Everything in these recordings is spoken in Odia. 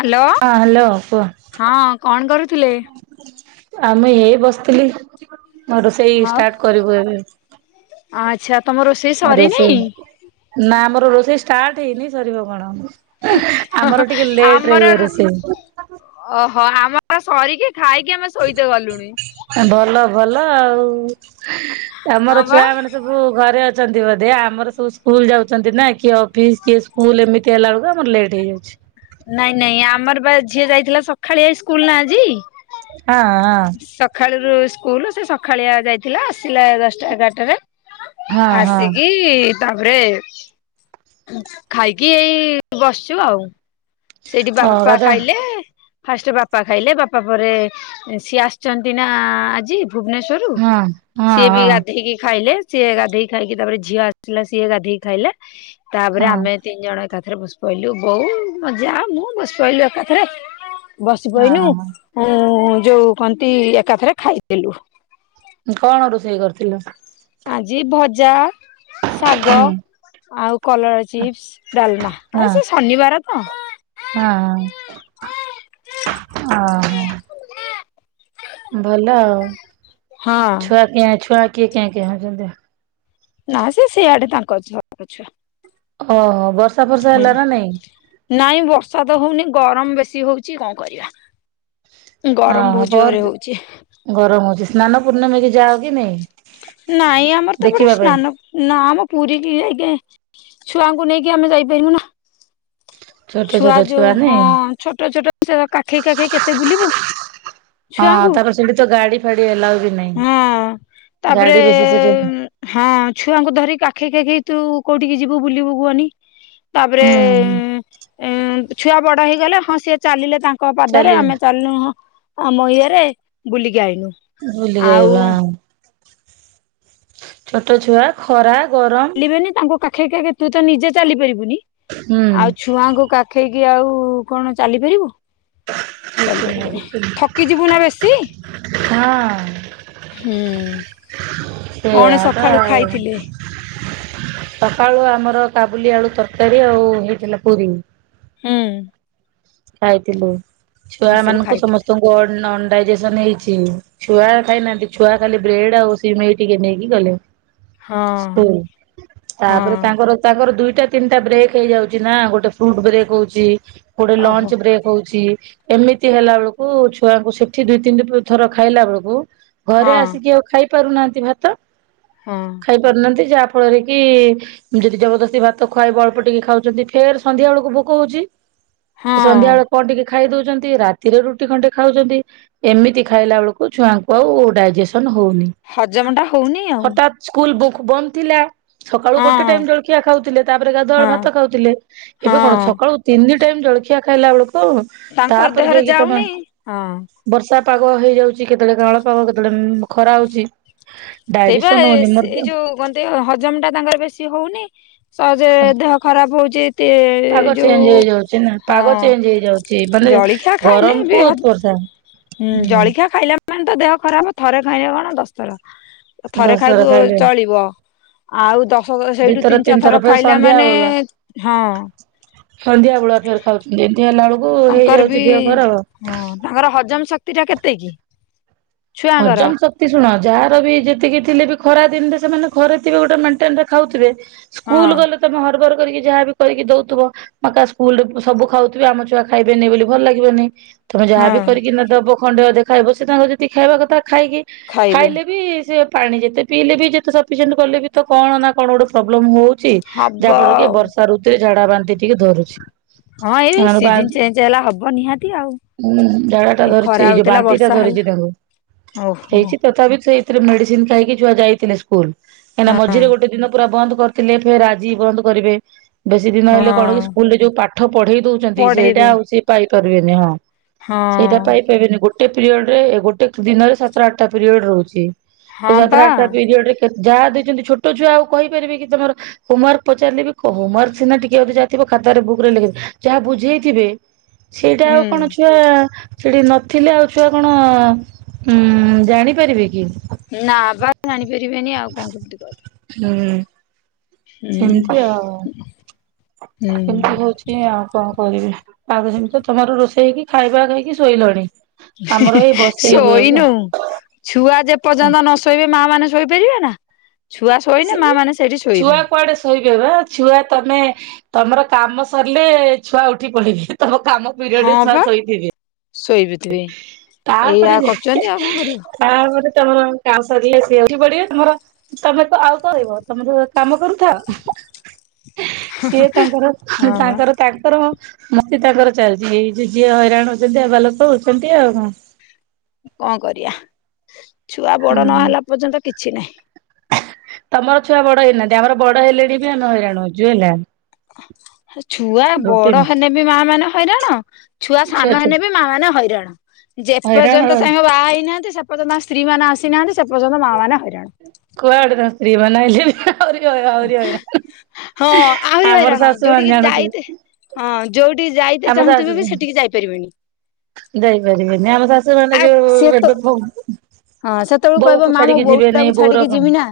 ହାଲୋ ହଁ ହ୍ୟାଲୋ ହଁ କଣ କରୁଥିଲେ? ଆମେ ଏଇ ବସିଥିଲି। ଆ ରୋଷେଇ ଷ୍ଟାର୍ଟ କରିବୁ ଏବେ ଆଚ୍ଛା ତମ ରୋଷେଇ ଆ ସରିନି? ରୋଷେଇ ନା ଆମର ରୋଷେଇ ଷ୍ଟାର୍ଟ ହେଇନି ସରିବ କଣ? ଆମର ଟିକେ ଲେଟ ରେ ଆମର ହୁଏ ରୋଷେଇ ଓହୋ ଆମର ଆ ସରିକି ଖାଇକି ଆମେ ଶୋଇତେ ଗଲୁଣି। ଭଲ ଭଲ ଆଉ ହଁ ଆମର ବା ଛୁଆ ମାନେ ସବୁ ଘରେ ଅ ବଧ ଆମର ସବୁ ସ୍କୁଲ ଯାଉଛ ନାଇଁ ନାଇଁ ଆମର ପା ଝିଅ ହଁ ହଁ। ସକାଳୁରୁ ସ୍କୁଲ ସେ ସକାଳିଆ ଯାଇ ହଁ ହଁ ଆସି ତାପରେ ଖାଇକି ଏଇ ବସିଛୁ ଆଉ। ସେଇଠି ଓ ବାପା ଗାଧୁଆ ଖାଇଲେ ଫାଷ୍ଟ ବାପା ଖାଇଲେ ବାପା ପରେ ସିଏ ଆସିଛନ୍ତି ନା ଆଜି ହଁ ହଁ ସିଏ ହଁ ଗାଧୋଇ ଖାଇକି ତାପରେ ଝିଅ ହଁ। ଆ [unintelligible] ବସି ପଇନୁ ହଁ ହଁ ଯୋଉ କହନ୍ତି କଣ ରୋଷେଇ କରି ଆ ଶାଗ ହୁଁ ହଁ ହଁ ଓ ହ ଭଲ ଆଉ ହଁ ନା ସିଏ ସିଆଡେ ତାଙ୍କର। ଓହୋ ବର୍ଷା ଫର୍ଷା ହେଲା ନା ନାଇଁ? ନାଇଁ ବର୍ଷା ତ ହଉନି ଗରମ ବେଶୀ ହଉଛି କଣ କରିବା? ଗରମ ବହୁତ ଓହୋ ଜୋରରେ ହଉଛି। ଗରମ ହଉଛି ସ୍ନାନ ନାଇଁ ଆମର ତ ପଟେ ଦେଖିବା ପାଇଁ? ସ୍ନାନ ନା ଆମ ପୁରୀ ଛୁଆଙ୍କୁ ନେଇକି ଆମେ ଯାଇପାରିବୁ ନା ଛୋଟ ଛୁଆ ଛୋଟ ଯୋଉ ନାଇଁ? ହଁ ଛୋଟ ହଁ ଛୁଆଙ୍କୁ ତାପରେ ସେଠି ତ ଗାଡି ଫାଡି ହେଲା। ହଁ ତାପରେ ସେଠି ହଁ ଛୁଆଙ୍କୁ ଧରି କା କାଖେଇ କାଖେଇ ତୁ କୋଉଠିକି ଯିବୁ ବୁଲି ହୁଁ। ଛୁଆ ବଡ ହେଇଗଲେ ହଁ ସିଏ ଚାଲିଲେ ତାଙ୍କ ପାଦରେ ଚାଲି ଆମେ ଚାଲିଲୁ ହଁ ଆମ ଇଏରେ ବୁଲି ଆଇନୁ। ଟିକେ ଆଉ ବା ଛୋଟ ଛୁଆ ଖରା। ଗରମ ଚାଲିବେନି ତାଙ୍କୁ କାଖେଇ କାଖେଇ ତୁ ତ ନିଜେ ଚାଲି କି ହୁଁ ଆଉ କଣ ଚାଲିପାରିବୁ? କିଛି ନାହିଁ କିଛି ନାହିଁ। ଚାଲି ହଁ ହୁଁ। କଣ ସେଇଆ ତ ସକାଳୁ ଆଉ। ଖାଇଥିଲେ? ସକାଳୁ ଆମର କାବୁଲି ଆଳୁ ତରକାରୀ ଆଉ ହେଇଥିଲା ପୁରୀ। ହୁଁ। ଖାଇଥିଲୁ। ଆଉ ସବୁ ଖାଇଥିଲେ ଡାଇଜେସନ ହେଇଛି ଛୁଆ ଖାଇନାହାନ୍ତି ଛୁଆ ଖାଲି ବ୍ରେଡ ଆଉ ସିମେଇ ଟିକେ ନେଇକି ଗଲେ। ହଁ ସ୍କୁଲ ହଁ ତା ଦୁଇଟା ତିନିଟା ବ୍ରେକ୍ ହେଇଯାଉଛି ନା ଗୋଟେ ଫ୍ରୁଟ ବ୍ରେକ ଓହୋ ହଉଛି ଏମିତି ହେଲା ବେଳକୁ ଛୁଆକୁ ସେଠି ଦୁଇ ତିନି ଥର ଖାଇଲା ବେଳକୁ ଘରେ ହଁ ଆସିକି ଆଉ ଖାଇ ପାରୁନାହାନ୍ତି ଭାତ ହଁ ଖାଇ ପାରୁନାହାନ୍ତି ଯାହା ଫଳରେ କି ଯଦି ଜବରଦସ୍ତି ଭାତ ଖୁଆଇବ ଅଳ୍ପ ଟିକେ ଖାଉଛନ୍ତି ଫେର ସନ୍ଧ୍ୟା ବେଳକୁ ଭୋକ ହଉଛି। ସେ ହଁ ସନ୍ଧ୍ୟାବେଳେ କଣ ଟିକେ ଖା ଖାଇ ଦଉଛନ୍ତି ରାତିରେ ରୁଟି ଖଣ୍ଡେ ଖାଉଛନ୍ତି ଏମିତି ଖାଇଲା ବେଳକୁ ଛୁଆଙ୍କୁ ଆଉ ଡାଇଜେସନ ହ ହଉନି ହଜମ ଟା ହଉନି ଆଉ ହଠାତ୍ ସ୍କୁଲ ବୁ ବନ୍ଦ ଥିଲା। ସକାଳୁ ଗୋଟେ ହଁ ଟାଇମ ଜଳଖିଆ ଖାଉଥିଲେ ତାପରେ ଗାଧୁଆଳୁ ହଁ ଭାତ ଖାଉଥିଲେ ଏବେ କଣ ହଁ ସକାଳୁ ତିନି ଟାଇମ ଜଳଖିଆ ଖାଇଲା ବେଳକୁ ଆଉ ତାଙ୍କର ତାପରେ ଦେହରେ ଯାଇକି ତମେ ଯାଉନି ହଁ [inaudible] ବର୍ଷା। ପାଗ ହେଇଯାଉଛି କେତେବେଳେ କାଳ ପାଗ କେତେବେଳେ ଖରା ହଉଛି। ସେଇବା ଡାଇଜେସନ ହଉନି ଏସ୍ ମୋର ଏଇ ଯୋଉ କହନ୍ତି ହଜମ ଟା ତାଙ୍କର ବେଶୀ ହଉନି। ସହଜେ ଦେହ ଖରାପ ହଉଛି ଏତେ ପାଗ ଚେଞ୍ଜ ଯୋଉ ହେଇଯାଉଛି ନା ହଁ। ପାଗ ଚେଞ୍ଜ ହେଇଯାଉଛି ମାନେ ଜଳିଖିଆ ଖାଇଲେ ଗରମ କୁ ବି ହବ ବର୍ଷା ହୁଁ ଜଳିଖିଆ ଖାଇଲା ମାନ ତ ଦେହ ଖରାପ ଥରେ ଖାଇଲେ କଣ ଦଶଥର ଥରେ ଦଶଥର ଖାଇବୁ ଖାଇଲେ ଚଳିବ ଆଉ ଦ [unintelligible] ସେଇଠୁ ଦିଥର ତିନି ଚାରି ଥର ଫେର ଖାଇଲା ସନ୍ଧ୍ୟା ମାନେ ବେଳୁଆ ହଁ। ସନ୍ଧ୍ୟା ବେଳକେରେ ଖାଉଛନ୍ତି ଏମିତି ହେଲା ବେଳକୁ ତାଙ୍କର ହେଇଯାଉଛି ବି ଦେହ ଖରାପ। ହଁ ତାଙ୍କର ହଜମ ଶକ୍ତି ଟା କେତେ କି? ଛୁଆଙ୍କର ହଜମ ଶକ୍ତି ଶୁଣ ଯାହାର ବି ଯେତିକି ଥିଲେ ବି ଖରା ଦିନରେ ସେମାନେ ଘରେ ଥିବେ ଗୋଟେ ମେଣ୍ଟେନରେ ଖାଉଥିବେ ହଁ ସ୍କୁଲ ଗଲେ ତମେ ହରବର୍ କରିକି ଯାହା ବି କରିକି ଦଉଥିବ ମା କା ସ୍କୁଲରେ ସବୁ ଖାଉଥିବେ ଆମ ଛୁଆ ଖାଇବେନି ବୋଲି ଭଲ ଲାଗିବନି। ତମେ ଯାହା ବି ହଁ କରିକି ନ ଦେବ ଖଣ୍ଡେ ଅଧେ ଖାଇବ ସେ ତାଙ୍କ ଯେତିକି ଖାଇବା କଥା। ଖାଇକି ଖାଇବେ ଖାଇଲେ ବି ସେ ପାଣି ଯେତେ ପିଇଲେ ବି ଯେତେ ସଫିସିଏଣ୍ଟ କଲେ ବି ତ କଣ ନା କଣ ଗୋଟେ ପ୍ରୋବ୍ଲେମ୍ ହେଉ ଛି ହବ ଯାହା ଫଳରେ କି ଆଉ ବର୍ଷା ଋତୁରେ ଝାଡା ବାନ୍ତି ଟିକେ ଧରୁଛି। ହଁ ଏଇ ଏମାନଙ୍କୁ ସିଜିନ ଚେଞ୍ଜ ହେଲା ହବ ନିହାତି ଆଉ। ହୁଁ ଝାଡା ଟା ଏ ଧରିଛି ଖରା ଏଇ ଯୋଉ ହଉଥିଲା ବାନ୍ତି ଟା ବର୍ଷା ହେଲା ଧରିଛି ତାଙ୍କୁ। ଓହୋ। ହେଇଛି ତଥାପି ସେଇଥିରେ ମେଡିସିନ ଖାଇକି ଛୁଆ ଯାଇଥିଲେ ସ୍କୁଲ କାହିଁକିନା ହଁ ମଝିରେ ଗୋଟେ ଦିନ ପୁରା ବନ୍ଦ। କରିଥିଲେ ଫେର୍ ଆଜି ବନ୍ଦ କରିବେ। ବେଶୀ ଦିନ ହଁ ହେଲେ କଣ କି ସ୍କୁଲ ରେ ଯୋଉ ପାଠ ପଢେଇ ଦଉଛନ୍ତି ସେଇଟା ପଢେଇବେ ଆଉ ସିଏ ପାଇପାରିବେନି ହଁ। ସେଇଟା ହଁ ପାଇପାରବେନି ଗୋ ଟେ ପିରିୟଡ ରେ ଗୋଟେ ଦିନରେ ସାତ ଆଠଟା ପିରିୟଡ ହୋଉଛି ସେ ହଁ ସାତ ବା ଆଠଟା ପିରିୟଡ ରେ କେ ଯାହା ଦେଇଛନ୍ତି ଛୋଟ ଛୁଆ ଆଉ କହିପାରିବେ କି ତମର ହୋମୱାର୍କ ପଚାରିଲେବି କହୁ ହୋମୱାର୍କ ସିନା ଟିକେ ଅଧେ ଯାହା ଥିବ ଖାତ୍ ତରେ ବୁକରେ ଲଖ ଯାହା ବୁଝେଇଥିବେ ସେଇଟା ଆଉ ହୁଁ କଣ ଛୁଆ ସେଠି ନଥିଲେ ଆଉ ଛୁଆ କଣ? ହୁଁ ଜାଣିପାରିବେ କି। ନା ବା ଜାଣିପାରିବେନି ଆଉ କଣ କେମିତି କରିବ। ହୁଁ ସେମିତି ଆଉ ହୁଁ। କେମିତି ହଉଛି ଆଉ କଣ କରିବି? ଆଗ ସେମିତି ତମର ରୋଷେଇ ହେଇକି ଖାଇବା ଖାଇକି ଶୋଇଲଣି। ଆମର ଏଇ ବସେଇବୁ ଏବେ। ଶୋଇନୁ ଛୁଆ ଯେପର୍ଯ୍ୟନ୍ତ ନ ଶୋଇବେ ମା ମାନେ ଶୋଇପାରିବେ ନା ଛୁଆ ଶୋଇଲେ ମା ମାନେ ସେଇଠି ଛୁଆ ଶୋଇବେ। କୁଆଡେ ଶୋଇବେ ବା ଛୁଆ ତମେ ତମର କାମ ସରିଲେ ଛୁଆ ଉଠି ପଡିବେ। ତମ କାମ ପିରିୟଡ ରେ ହଁ ଛୁଆ ବା ଶୋଇଥିବେ। ଶୋଇପଥିବେ। ତାପରେ ଏଇଆ ଯେ ଏ କରୁଛନ୍ତି ଆଉ କଣ କରିବ। ତାପରେ ତମର କାମ ସରିଲେ ସିଏ ଉଠି ପଡିବେ ତମର ତମେତ ଆଉ କହିବ ତମର କାମ କରୁଥାଅ ସିଏ ତାଙ୍କର ହଁ ବା ତାଙ୍କର ତାଙ୍କର ମସ୍ତି ତାଙ୍କର ଚାଲିଛି ଏଇ ଯେ ଯିଏ ହଇରାଣ ହଉଛନ୍ତି ହେବା ଲୋକ ହଉଛନ୍ତି ଆଉ କଣ? କଣ କରିବା ଛୁଆ ବଡ ହୁଁ ନହେଲା ପର୍ଯ୍ୟନ୍ତ କିଛି ନାହିଁ। ତମର ଛୁଆ ବଡ ହେଇନାହାନ୍ତି ଆମର ବଡ ହେଲେଣି ବି ଆମେ ହଇରାଣ ହଉଛୁ ହେଲା। ଛୁଆ ବଡ ରୁଟିନ୍ ହେଲେ ବି ମା ମାନେ ହଇରାଣ ଛୁଆ ସାନ ହେନେ ବି ମାଆ ମାନେ ହଇରାଣ। ହଇରାଣ ଯେପର୍ଯ୍ୟନ୍ତ [unintelligible] ବାହା ହେଇନାହାନ୍ତି ସେ ପର୍ଯ୍ୟନ୍ତ ତାଙ୍କ ସ୍ତ୍ରୀ ମାନେ ଆସିନାହାନ୍ତି ସେପର୍ଯ୍ୟନ୍ତ ମାଆମାନେ ହଇରାଣ। ନହେଲେ ଆହୁରି ହଇ ଆହୁରି ହଇରାଣ ହଁ ଆହୁରି ଆମର ହଇରାଣ ଶାଶୁମାନେ ଯୋଉଠିକି ଜାଣୁଛୁ। ଯାଇତେ ହଁ ଯୋଉଠିକି ଯାଇତେ ଚାହୁଁଥିବ ବି ସେଠିକି ଯାଇପାରିବନି। ଯାଇ ପାରିବେନି ଆମ ଶାଶୁମାନେ ଆଉ ଯୋଉ ସିଏ ତ ଏବେ [unintelligible] ହଁ ସେତେବେଳକୁ କହିବ ବୋଉକୁ ମା ମୋ ଛାଡିକି ଯିବେନି ବୋଉଟାକୁ ଛାଡିକି ବୋଉର କଣ, ଯିବି ନା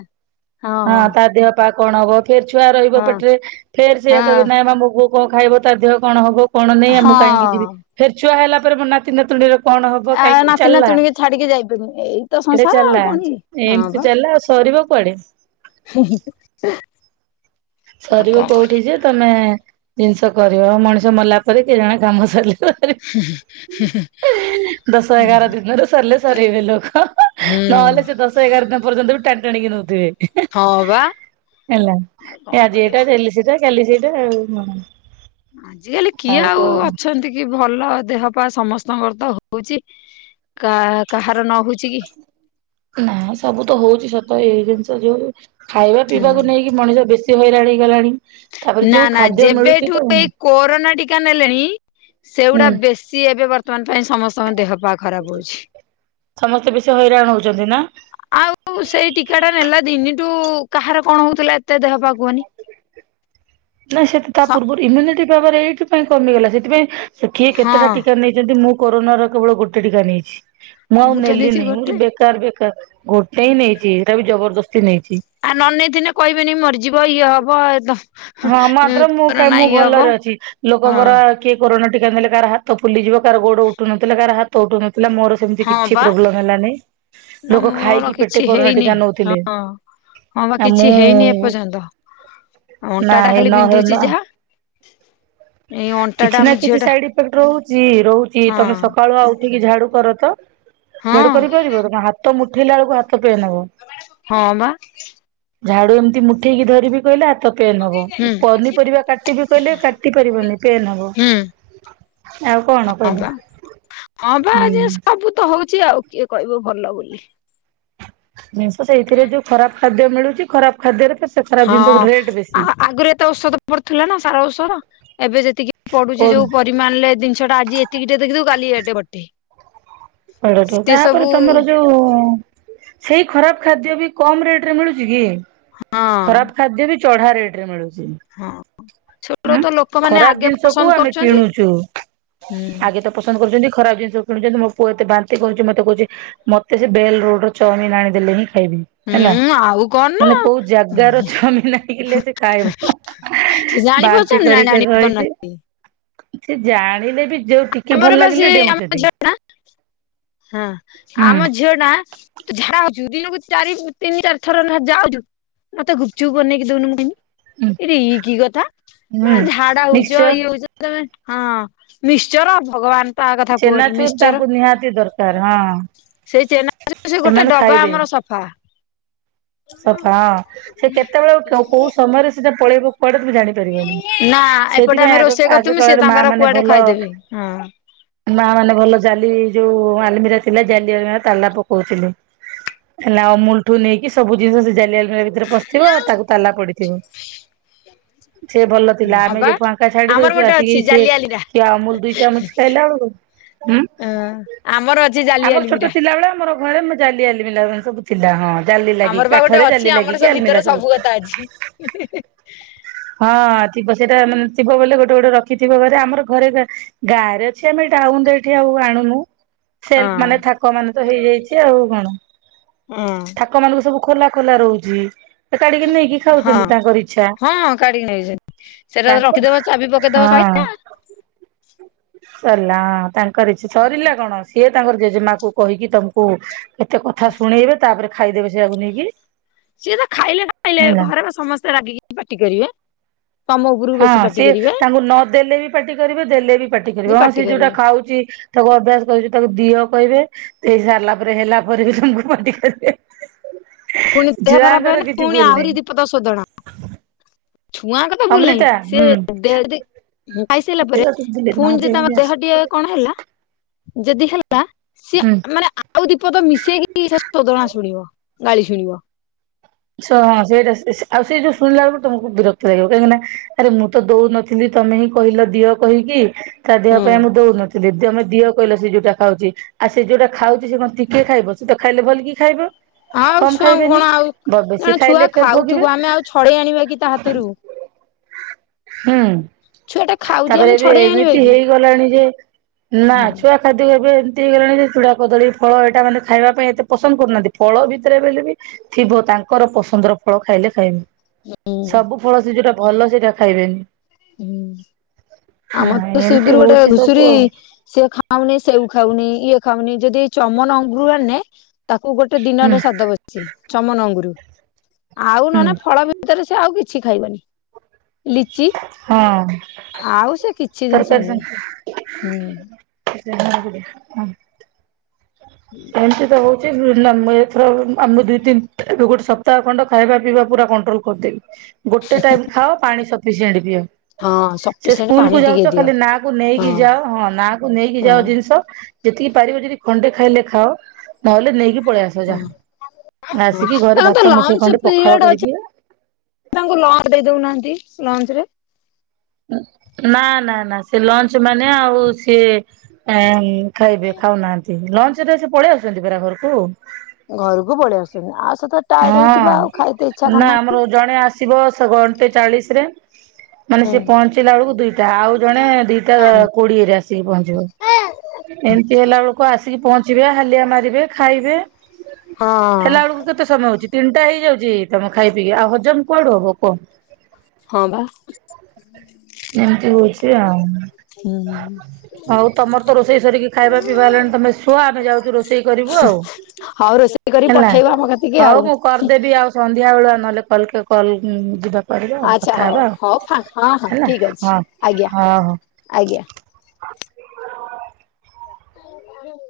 ହଁ ତା ଦେହପା କଣ ହବ। ଫେର୍ ଛୁଆ ରହିବ ହଁ ପେଟରେ ଫେର୍ ସେଇଆ କହିବେ ହଁ ନାଇମା ମୋ ବୋଉ କଣ ଖାଇବ ତା ଦେହ କଣ ହବ। କଣ ନାଇଁ ଆ ମୁଁ କାହିଁକି ଯିବି ହଁ ଫେର୍ ଛୁଆ ହେଲା ପରେ ମୋ ନାତି ନାତୁଣୀର କଣ ହବ ଆ କାହିଁକି ନାତି ଚାଲିଲା, ନାତୁଣୀକି ଛାଡିକି ଯାଇପାରୁନି ଏଇ ତ ଏଟା ସଂସାର ଆଉ ଚାଲିଲା କଣ କି ଏମିତି ଚାଲିଲା ସ ଯିବ କୁଆଡେ। ହୁଁ-ହୁଁ-ହୁଁ। ସରିବ କୋଉଠି ଯେ ତମେ ଜିନିଷ କରିବ ମଣିଷ ମଲା ପରେ କେଜାଣେ କାମ ସରିଲେ ହୁଁ-ହୁଁ-ହୁଁ‌। ଦଶ ଏଗାର ଦିନରେ ସରିଲେ ସରିବେ ଲୋକ। ହୁଁ ନହେଲେ ସେ ଦଶ ଏଗାର ଦିନ ପର୍ଯ୍ୟନ୍ତ ବି ଟାଣି ଟାଣିକି ନଉଥିବେ‌ ହଁ ବା ଆଉ କଣ ଆଜି କରିବା। ଏଇଟା କାଲି ସେଟା କାଲି ସେଇଟା ଆଉ [inaudible] ଆଜିକାଲି କିଏ ଆଉ ଅଛନ୍ତି କି ଭଲ। ଦେହପା ସମସ୍ତଙ୍କର ତ ହଉଛି କା କାହା [inaudible] କି। ନା ସବୁ ତ ହଉଛି ସତ ଏଇ ଜିନିଷ ଯୋଉ ଖାଇବା ହୁଁ। ପିଇବାକୁ ନେଇକି ମଣିଷ ବେଶୀ ସେ ହଇରାଣ ହେଇଗଲାଣି। ତାପରେ ନା ଯୋଉ ନା ଖାଦ୍ୟ ମିଳୁଛି ଯେବେଠୁ ତ ହୁଁ ଏଇ କୋରୋନାଟି ଟିିକା ନେଲେଣି, ସେଗୁଡା ବେଶୀ ଏବେ ବର୍ତ୍ତମାନ ପାଇଁ ସମସ୍ତଙ୍କ ଦେହପା ଖରାପ ହଉଛି। ସମସ୍ତେ ବେଶୀ ହଇରାଣ ହଉଛନ୍ତି ନା? ଆଉ ସେଇ ଟୀକା ଟା [inaudible] କାହାର କଣ ହଉଥିଲା ଏତେ ଦେହପା କୁହନି? ନାଁ ସେଠି ତା ସ ପୂର୍ବରୁ ଇମ୍ୟୁନିଟି ପାୱାର ଏଇଥିପାଇଁ କମିଗଲା ସେଥିପାଇଁ ସେ କିଏ ହଁ କେତେଟା ଟୀକା ନେଇଛନ୍ତି ମୁଁ କରୋନାର କେବଳ ଗୋଟେ ଟୀକା ନେଇଛି। ମୁଁ ଆଉ ତ ନେଇଛି ନେଲିନି, ମୁଁ ଗୋଟେ କହିଲି ବେକାର ବେକାର ଗୋଟେ ହିଁ ନେଇଛି ଏଟା ବି ଜବରଦସ୍ତି ନେଇ ଆଉ ନ ନେଇଥିନେ କହିବେନି ମରିଯିବ ଇଏ ହବ ଏ ତ ହଁ ମାତ୍ର ମୁଁ କାଇଁ କରୋନା ମୁଁ ଇଏ ହବ ଭଲରେ ଅଛି ହଁ ଲୋକଙ୍କର କିଏ କରୋନା ଟୀକା ନେଲେ କାର ହାତ ଫୁଲିଯିବ କାର ଗୋଡ ଉଠୁନଥିଲା କାର ହାତ ଉଠୁନ ଥିଲା ମୋର ସେମିତି ହଁ କିଛି ବା ପ୍ରୋବ୍ଲେମ୍ ହେଲାନେଇ। ନା ମୋର କିଛି ହେଇନି ହଁ ନଉଥିଲେ ହଁ ବା ଆଉ ମୁଁ କିଛି ହେଇନି ଏପର୍ଯ୍ୟନ୍ତ ନା ହେ ଅଣ୍ଟାଟା ନ ଖାଲି ହେଲା ବିନ୍ଧୁଛି ଯାହା ଏଇ ଅଣ୍ଟା ଟା କିଛି ଆମ ନା ଝିଅ କିଛି ଟା ସାଇଡ୍ ଇଫେକ୍ଟ୍ ରହୁଛି ରହୁଛି ହଁ ତମେ ସକାଳୁଆ ଉଠିକି ଝାଡୁ କର। ତ ହଁ ଝାଡୁ କରିପାରିବ, ତମେ ହାତ ମୁଠେଇଲା ବେଳକୁ ହା ହଁ ବା ଝାଡୁ ଏମିତି ମୁଠେଇକି ଧରିବି କହିଲେ ହାତ ପେନ୍ ହବ, ହୁଁ। ପନିପରିବା କାଟିବି କହିଲେ କାଟି ପାରିବନି। ପେନ୍ ହବ। ହୁଁ। ଆଉ କଣ ହଁ କହିଲ ବା, ହଁ ପା ଆଜି ହୁଁ। ସବୁ ତ ହଉ ଛି ଆଉ କିଏ କହିବ ଭଲ ବୋଲି। ଜିନିଷ ସେଇଥିରେ ଯୋଉ ଖରାପ ଖାଦ୍ୟ ମିଳୁଛି ଖରାପ ଖାଦ୍ୟରେ ତ ହଁ, ଆ ଆଗରୁ ଏତେ ଔଷଧ ପଡୁଥିଲା ନା ସାର ଔଷଧ ଏବେ ଯେତିକି ପଡୁଛି ଜ ଯୋଉ ପରିମାଣରେ ଜିନିଷଟା ଆଜି ଏତିକିଟେ ଦେଖିଥିବୁ କାଲି ଏଡେ ବଡଟେ। ପରଠୁ ତାପରେ ତମର ଯୋଉ ସେଇ ଖରାପ ଖାଦ୍ୟ ବି କମ ରେଟରେ ମିଳୁଛି କି? ହଁ। ଖରାପ ଖାଦ୍ୟ ବି ଚଢା ରେଟରେ ମିଳୁ ହଁ ସେଗୁଡା ଉଁ ତ ଲୋକମାନେ ଖରାପ ଆଗେ ଜିନିଷ ପସନ୍ଦ କୁ ଆମେ କରୁଛନ୍ତି। କିଣୁଚୁ। ହୁଁ ଆଗେ ତ ପସନ୍ଦ କରୁଚନ୍ତି। ଖରାପ ଜିନିଷ କିଣୁଛନ୍ତି ମୋ ପୁଅ ଏତେ ବାନ୍ତି କରୁଛି। ମତେ କହୁଛି ମତେ ସେ ବେଲ ରୋଡ ର ଚମିନି ଆଣି ଦେଲେନି। ଖାଇବି ହେଲା ହୁଁ ଆଉ କଣ ନା ମାନେ କୋଉ ଜାଗାର ଚାଉମିନ୍ ଆଣିଲେ ସେ ଖାଇବ? ସେ ଜାଣି ବାନ୍ତି ପାରୁଛନ୍ତି ନା କରି କରି ଜାଣି ରହିଛି। ପାରୁନାହାନ୍ତି ସେ ଜାଣିଲେ ବି ଯୋଉ ଟିକେ ଆମର ଭଲ ବା ସେ ଲାଗିଲେ ଆମ ଡେଉଛନ୍ତି। ଝିଅ ଟା ହଁ ଆମ ହୁଁ ଝିଅ ଟା ଝା ହଉଛୁ ଦିନକୁ ଚାରି ତିନି ଚାରି ଥର ଯାଉଛୁ। ମତେ ଗୁପଚୁପ ବନେଇକି ଦଉନୁ ମୁଁ ଖାଇମି? ଇରେ ଇକି କଥା ହୁଁ ମନେ ଝାଡା ହଉଛ ମିକ୍ସଚର ଇଏ ହଉଛ ତମେ ହଁ ମିଶ୍ଚର ଭଗବାନ ତା କଥା କୁହନି ଚେନାଚୁର ମିଶ୍ଚର ତାଙ୍କୁ ନିହାତି ଦରକାର ହଁ ସେଇ ଚେନା ସେ ଗୋଟେ ସେମାନେ ଡବା ଖାଇବେ ଆମର ସଫା। ସଫା ହଁ ସେ କେତେବେଳେ କୋଉ ସମୟରେ ସେଟା ପଳେଇବ କୁଆଡେ ତ ଜାଣିପାରିବନି। ନା ଏପଟେ ସେଇଥିପାଇଁ ଆମେ ଆଗ ରୋଷେଇ ଆଗ କରିଥିବୁ ସେ କାଳରେ ମା ତାଙ୍କର ମାନେ କୁଆଡେ ଭଲ ଖାଇଦେବେ ହଁ। ମା ମାନେ ଭଲ ଚାଲି ଯୋଉ ଆଲମିରା ଥିଲା ଜାଲିଲମି ତାଲା ପକଉଥିଲୁ। ହେଲା ଆମୁଲଠୁ ନେଇକି ସବୁ ଜିନିଷ ସେ ଜାଲି ଆଲମିର ଭିତରେ ପଶିଥିବ ଆଉ ତାକୁ ତାଲା ପଡିଥିବ। ସେ ଭଲ ଥିଲା ହଁ ଆମେ ବା ଯୋଉ ଫାଙ୍କା ଛାଡି ଆମର ଦଉଛୁ ଗୋଟେ ଆସିକି ଅଛି ସିଏ ଜାଲିଆଲିରା କିଏ ଅମୁଲ ଦିଇ ଚାମଚ ଖାଇଲା ବେଳକୁ ହୁଁ ହଁ। ଆମର ଅଛି ଜାଲି ଆମର ଛୋଟ ଆଲିମିରା ଥିଲାବେଳେ ଆମର ଘରେ ମୁଁ ଜାଲି ଆଲିମିରା ସବୁ ଥିଲା ହଁ ଜାଲି ଲାଗିକି ଆମର ପା ଗୋଟେ କାଠରେ ଜାଲି ଅଛି ଆମର ଲାଗିକି ସେ ଆଲମିରା ଭିତରେ ସବୁ କଥା ଅଛି। ହଁ ଥିବ ସେଇଟା ମାନେ ଥିବ ବୋଲେ ଗୋଟେ ଗୋଟେ ରଖିଥିବ ଘରେ ଆମର ଘରେ ଗାଁ ଗାଁ ରେ। ସେ ଆମେ ଡାଉନରେ ଠିଆ ହଉ ଆଉ ଆଣୁନୁ। ହଁ ସେଲଫ ମାନେ ଥାକ ମାନ ତ ହେଇଯାଇଛି ଆଉ କଣ? ହୁଁ। ଥାକ ମାନଙ୍କୁ ସବୁ ଖୋଲା ଖୋଲା ରୋହୁଚି କାଢିକି ନେଇକି ଖାଉଚନ୍ତି ତାଙ୍କର ଇଚ୍ଛା। ହେଇଚି ସେଟା ତ ତାଙ୍କ ରଖିଦବ ଚାବି ପକେଇଦବ ହଁ ସଇଲା। ସରିଲା ତାଙ୍କର ଇଚ୍ଛା ସରିଲା କଣ ସିଏ ତାଙ୍କର ଜେଜେମା କ କହିକି ତମକୁ ଏତେ କଥା ଶୁଣେଇବେ ତାପରେ ଖାଇଦେବେ ସେଇୟାକୁ ନେଇକି। ସିଏ ତ ଖାଇଲେ ଖାଇଲେ ହେଲା। ଘରେ ସମସ୍ତେ ରାଗିକି ପାଟି କରିବେ। ତମ ଉପରକୁ ହଁ ବେଶୀ ପାଟି ସିଏ କରିବେ ତାଙ୍କୁ ନଦେଲେ ବି ପାଟି କରିବେ ଦେଲେ ବି ପାଟି ଯେ କରିବେ ହଁ ସେ ଯୋଉଟା କରିବେ ଖାଉଚି ତାକୁ ଅଭ୍ୟାସ କରଚୁ ତାକୁ ଦିଅ କହିବେ ଦେଇ ସାରିଲା ପରେ ହେଲା ପରେ ବି ତାମକୁ ପାଟି କରିବେ। ଫୁଣି ଦେହ ଖରାପ ଛୁଆଙ୍କର ହେଏନି କିଛି ଫୁଣି ଭୁଲ ନାହିଁ ଆହୁରି ଦିଇ ପଦ ସୋଦନା। ଛୁଆ କଥା ଭୁଲ ନାହିଁ ଅମୃତା ହୁଁ। ସିଏ ଦେଦି ହୁଁ। ଖାଇସାରିଲା ପରେ ଫୁଣି ଯଦି ତାଙ୍କ ଦେହ ଟିକେ କଣ ହେଲା। ଯଦି ହେଲା ହୁଁ। ସିଏ ମାନେ ଆଉ ଦିଇ ପଦ ମିଶେଇକି ସେ ଶୋଦଣା ଶୁଣିବ। ଗାଳି ଶୁଣିବ। ହଁ ସେଇଟା ଆଉ ସେ-ସେ-ସେଇ ଯୋଉ ଶୁିଲା ବେଳକୁ ତମକୁ ବିରକ୍ତ ଲାଗିବ କାହିଁକି ନା ଆରେ ମୁଁ ତ ଦୋଉନଥିଲି। ତମେ ହିଁ କହିଲ ଦିଅ କହିକି ତା ଦେହ ହୁଁ ପାଇଁ ମୁଁ ଦୋଉନଥିଲିି ଆମେ ତମେ ଦିଅ କହିଲ ସେ ଯୋଉଟା ଖାଉଚି ସେ ଯୋଉଟା ଖାଉଚି ସେ କିଏ ଖାଇବ ସ ତ ଖାଇଲେ ଭଲ କି ଖାଇବ। ଆଉ କମ ଛୁଆଙ୍କୁ ଖାଇବେନି କଣ ଆଉ ବ ବେଶୀ ନା ଛୁଆ ଖାଇଲେ ଫେର ଭୋଗିବେ ଖାଉଥିବୁ ଆମେ ଆଉ ଛଡେଇ ଆଣିବା କି ତା ହାତରୁ। ହୁଁ। ଛୁଆ ଟା ଖାଉଛି ତାପରେ ଆମେ ଏବେ ଛଡେଇ ଆଣିବା ଏମିତି କି ହେଇଗଲାଣି ଯେ ନା ହୁଁ ଛୁଆ ଖାଦ୍ୟ ଏବେ ଏମତି ହେଇଗଲାଣି ଚୁଡ଼ା, କଦଳୀ, ଫଳ ଏଇଟା ମାନେ ଖାଇବା ପାଇଁ ଏତେ ପସନ୍ଦ କରୁନାହାନ୍ତି। ଫଳ ଭିତରେ ବ ବି ଥିବ ତା ଙ୍କର ପସନ୍ଦର ଫଳ ଖାଇଲେ ଖାଇମି। ହୁଁ ସବୁ ଫଳ ସେ ଯୋଉଟା ଭଲ ସେଇଟା ଖାଇବେନି। ହୁଁ। ଆମର ହଁ ତ ଏମିତି ସେଦରୁ ଗୋଟେ ହଉଛି ସବୁ ଘୁଷୁରୀ ଆଉ ସିଏ ଖାଉନି ସେଉ ଖାଉନି। ଇଏ ଖାଉନି ଯଦି ଏଇ ଚମନ ଅଙ୍ଗୁରରୁ ଆ ନେ ତାକୁ ଗୋଟେ ହୁଁ ଦିନରେ ସାରିଦବ ବଛି ଚମନ ଅଙ୍ଗୁର ଆଉ ହୁଁ ନନା ଫଳ ଭିତରେ ସେ ଆଉ କିଛି ଖାଇବନି। ଲିଚି ହଁ। ଆଉ ସେ କିଛି ଜିନିଷ ତରକାରୀ ନୁହେଁ ହୁଁ। ସେମତି ତ ହଉଚି [unintelligible] ମୁଁ ଏଥର ଆମ ଦିଇ ତିନି ଗୋଟେ ସପ୍ତାହ ଖଣ୍ଡ ଖାଇବା ପିଇବା ପୁରା କଣ୍ଟ୍ରୋଲ କରିଦେବି ଗୋଟେ ଟାଇମ୍ ଖାଅ ପାଣି ସଫିସିଏଣ୍ଟ୍ ପିଅ। ହଁ। ସେ ସଫିସିଏଣ୍ଟ ସ୍କୁଲ କୁ ପାଣି ଟିକେ ଯାଉଚ ଦିଅ ଖାଲି ନା କୁ ହଁ ନେଇକି ଯାଅ ହଁ ନା କୁ ନେଇକି ହଁ ଯାଅ ଜିନିଷ। ଯେତିକି ପାରିବ ଯେଦି ଖଣ୍ଡେ ଖାଇଲେ ଖାଅ। ନହେଲେ ନେଇକି ପଳେଇ ଆସ ଯା। ହଁ ହଁ ଆସିକି ଘରେ ତାଙ୍କର ତ ଭାତ ମୁଠେ ଲଞ୍ଚ ଖଣ୍ଡେ ପଖାଳ ପିରିୟଡ ଅଛି କରିକି ତାଙ୍କୁ ଲଞ୍ଚ୍ ଦେଇ ଦଉନାହାନ୍ତି ଲଞ୍ଚ୍ ରେ। ନା ନା ନା ସେ ଲଞ୍ଚ୍ ମାନେ ଆଉ ସିଏ ଆମ୍ ଖାଇବେ ଖାଉନାହାନ୍ତି। ଲଞ୍ଚ୍ ରେ ସେ ପଳେଇ ଆସୁଚନ୍ତି ପରା ଘରୁକୁ? ଘରୁକୁ ପଳେଇ ଆସୁଚନ୍ତି। ଆଉ ସେତ ଟାୟାର୍ଡ ହେଇଥିବ ହଁ ଆଉ ଖାଇତେ ଇଚ୍ଛା କରୁନାଆତି। ତ ଘଣ୍ଟେ ଚାଳିଶ ରେ ମାନେ ସେ ହୁଁ ପହଞ୍ଚିଲା ବଳୁକୁ ଦୁଇଟା ଆଉ ଜଣେ ଦିଟା କୋଡିଏରେ ଆସିକି ପହଞ୍ଚିବ। ଏମତି ହେଲା ବେଳକୁ ଆସ୍ ଆସିକି ପହଞ୍ଚିବେ। ହାଲିଆ ମାରିବେ। ଖାଇବେ। ହଁ ହେଲା ବେଳୁକୁ କେତେ ସମୟ ହଉଚି। ତିନିଟା ହେଇଯାଉଚି। ତମ ଖାଇ ପିଇିକି ଆଉ ହଜମ କୁଆଡୁ ହବ କହ? ହଁ ବା। ଏମିତି ହଉଚି ଆଉ। ହୁଁ। ହଉ ତମର ତ ରୋଷେଇ ସରିକି ଖାଇବା ପିଇବା ହେଲାଣି ତମେ ଶୁଅ। ଆମେ ଯାଉଚୁ ରୋଷେଇ କରିବୁ ଆଉ। ହ ହେଲା ହଉ ମୁଁ କରିଦେବି। ଆଉ ସନ୍ଧ୍ୟା ବେଳୁଆ ନହେଲେ କଲକେ କଲ୍ ଉଁ ଯିବା। ଆଚ୍ଛା ହଉ ହଉ ଫାଙ୍କ୍ ହଁ ହଁ। [unintelligible] ହଁ ଠିକ ଅଛି ହଁ ଆଜ୍ଞା ଅ ହଁ। ଆଜ୍ଞା। [inaudible] କହିବେ?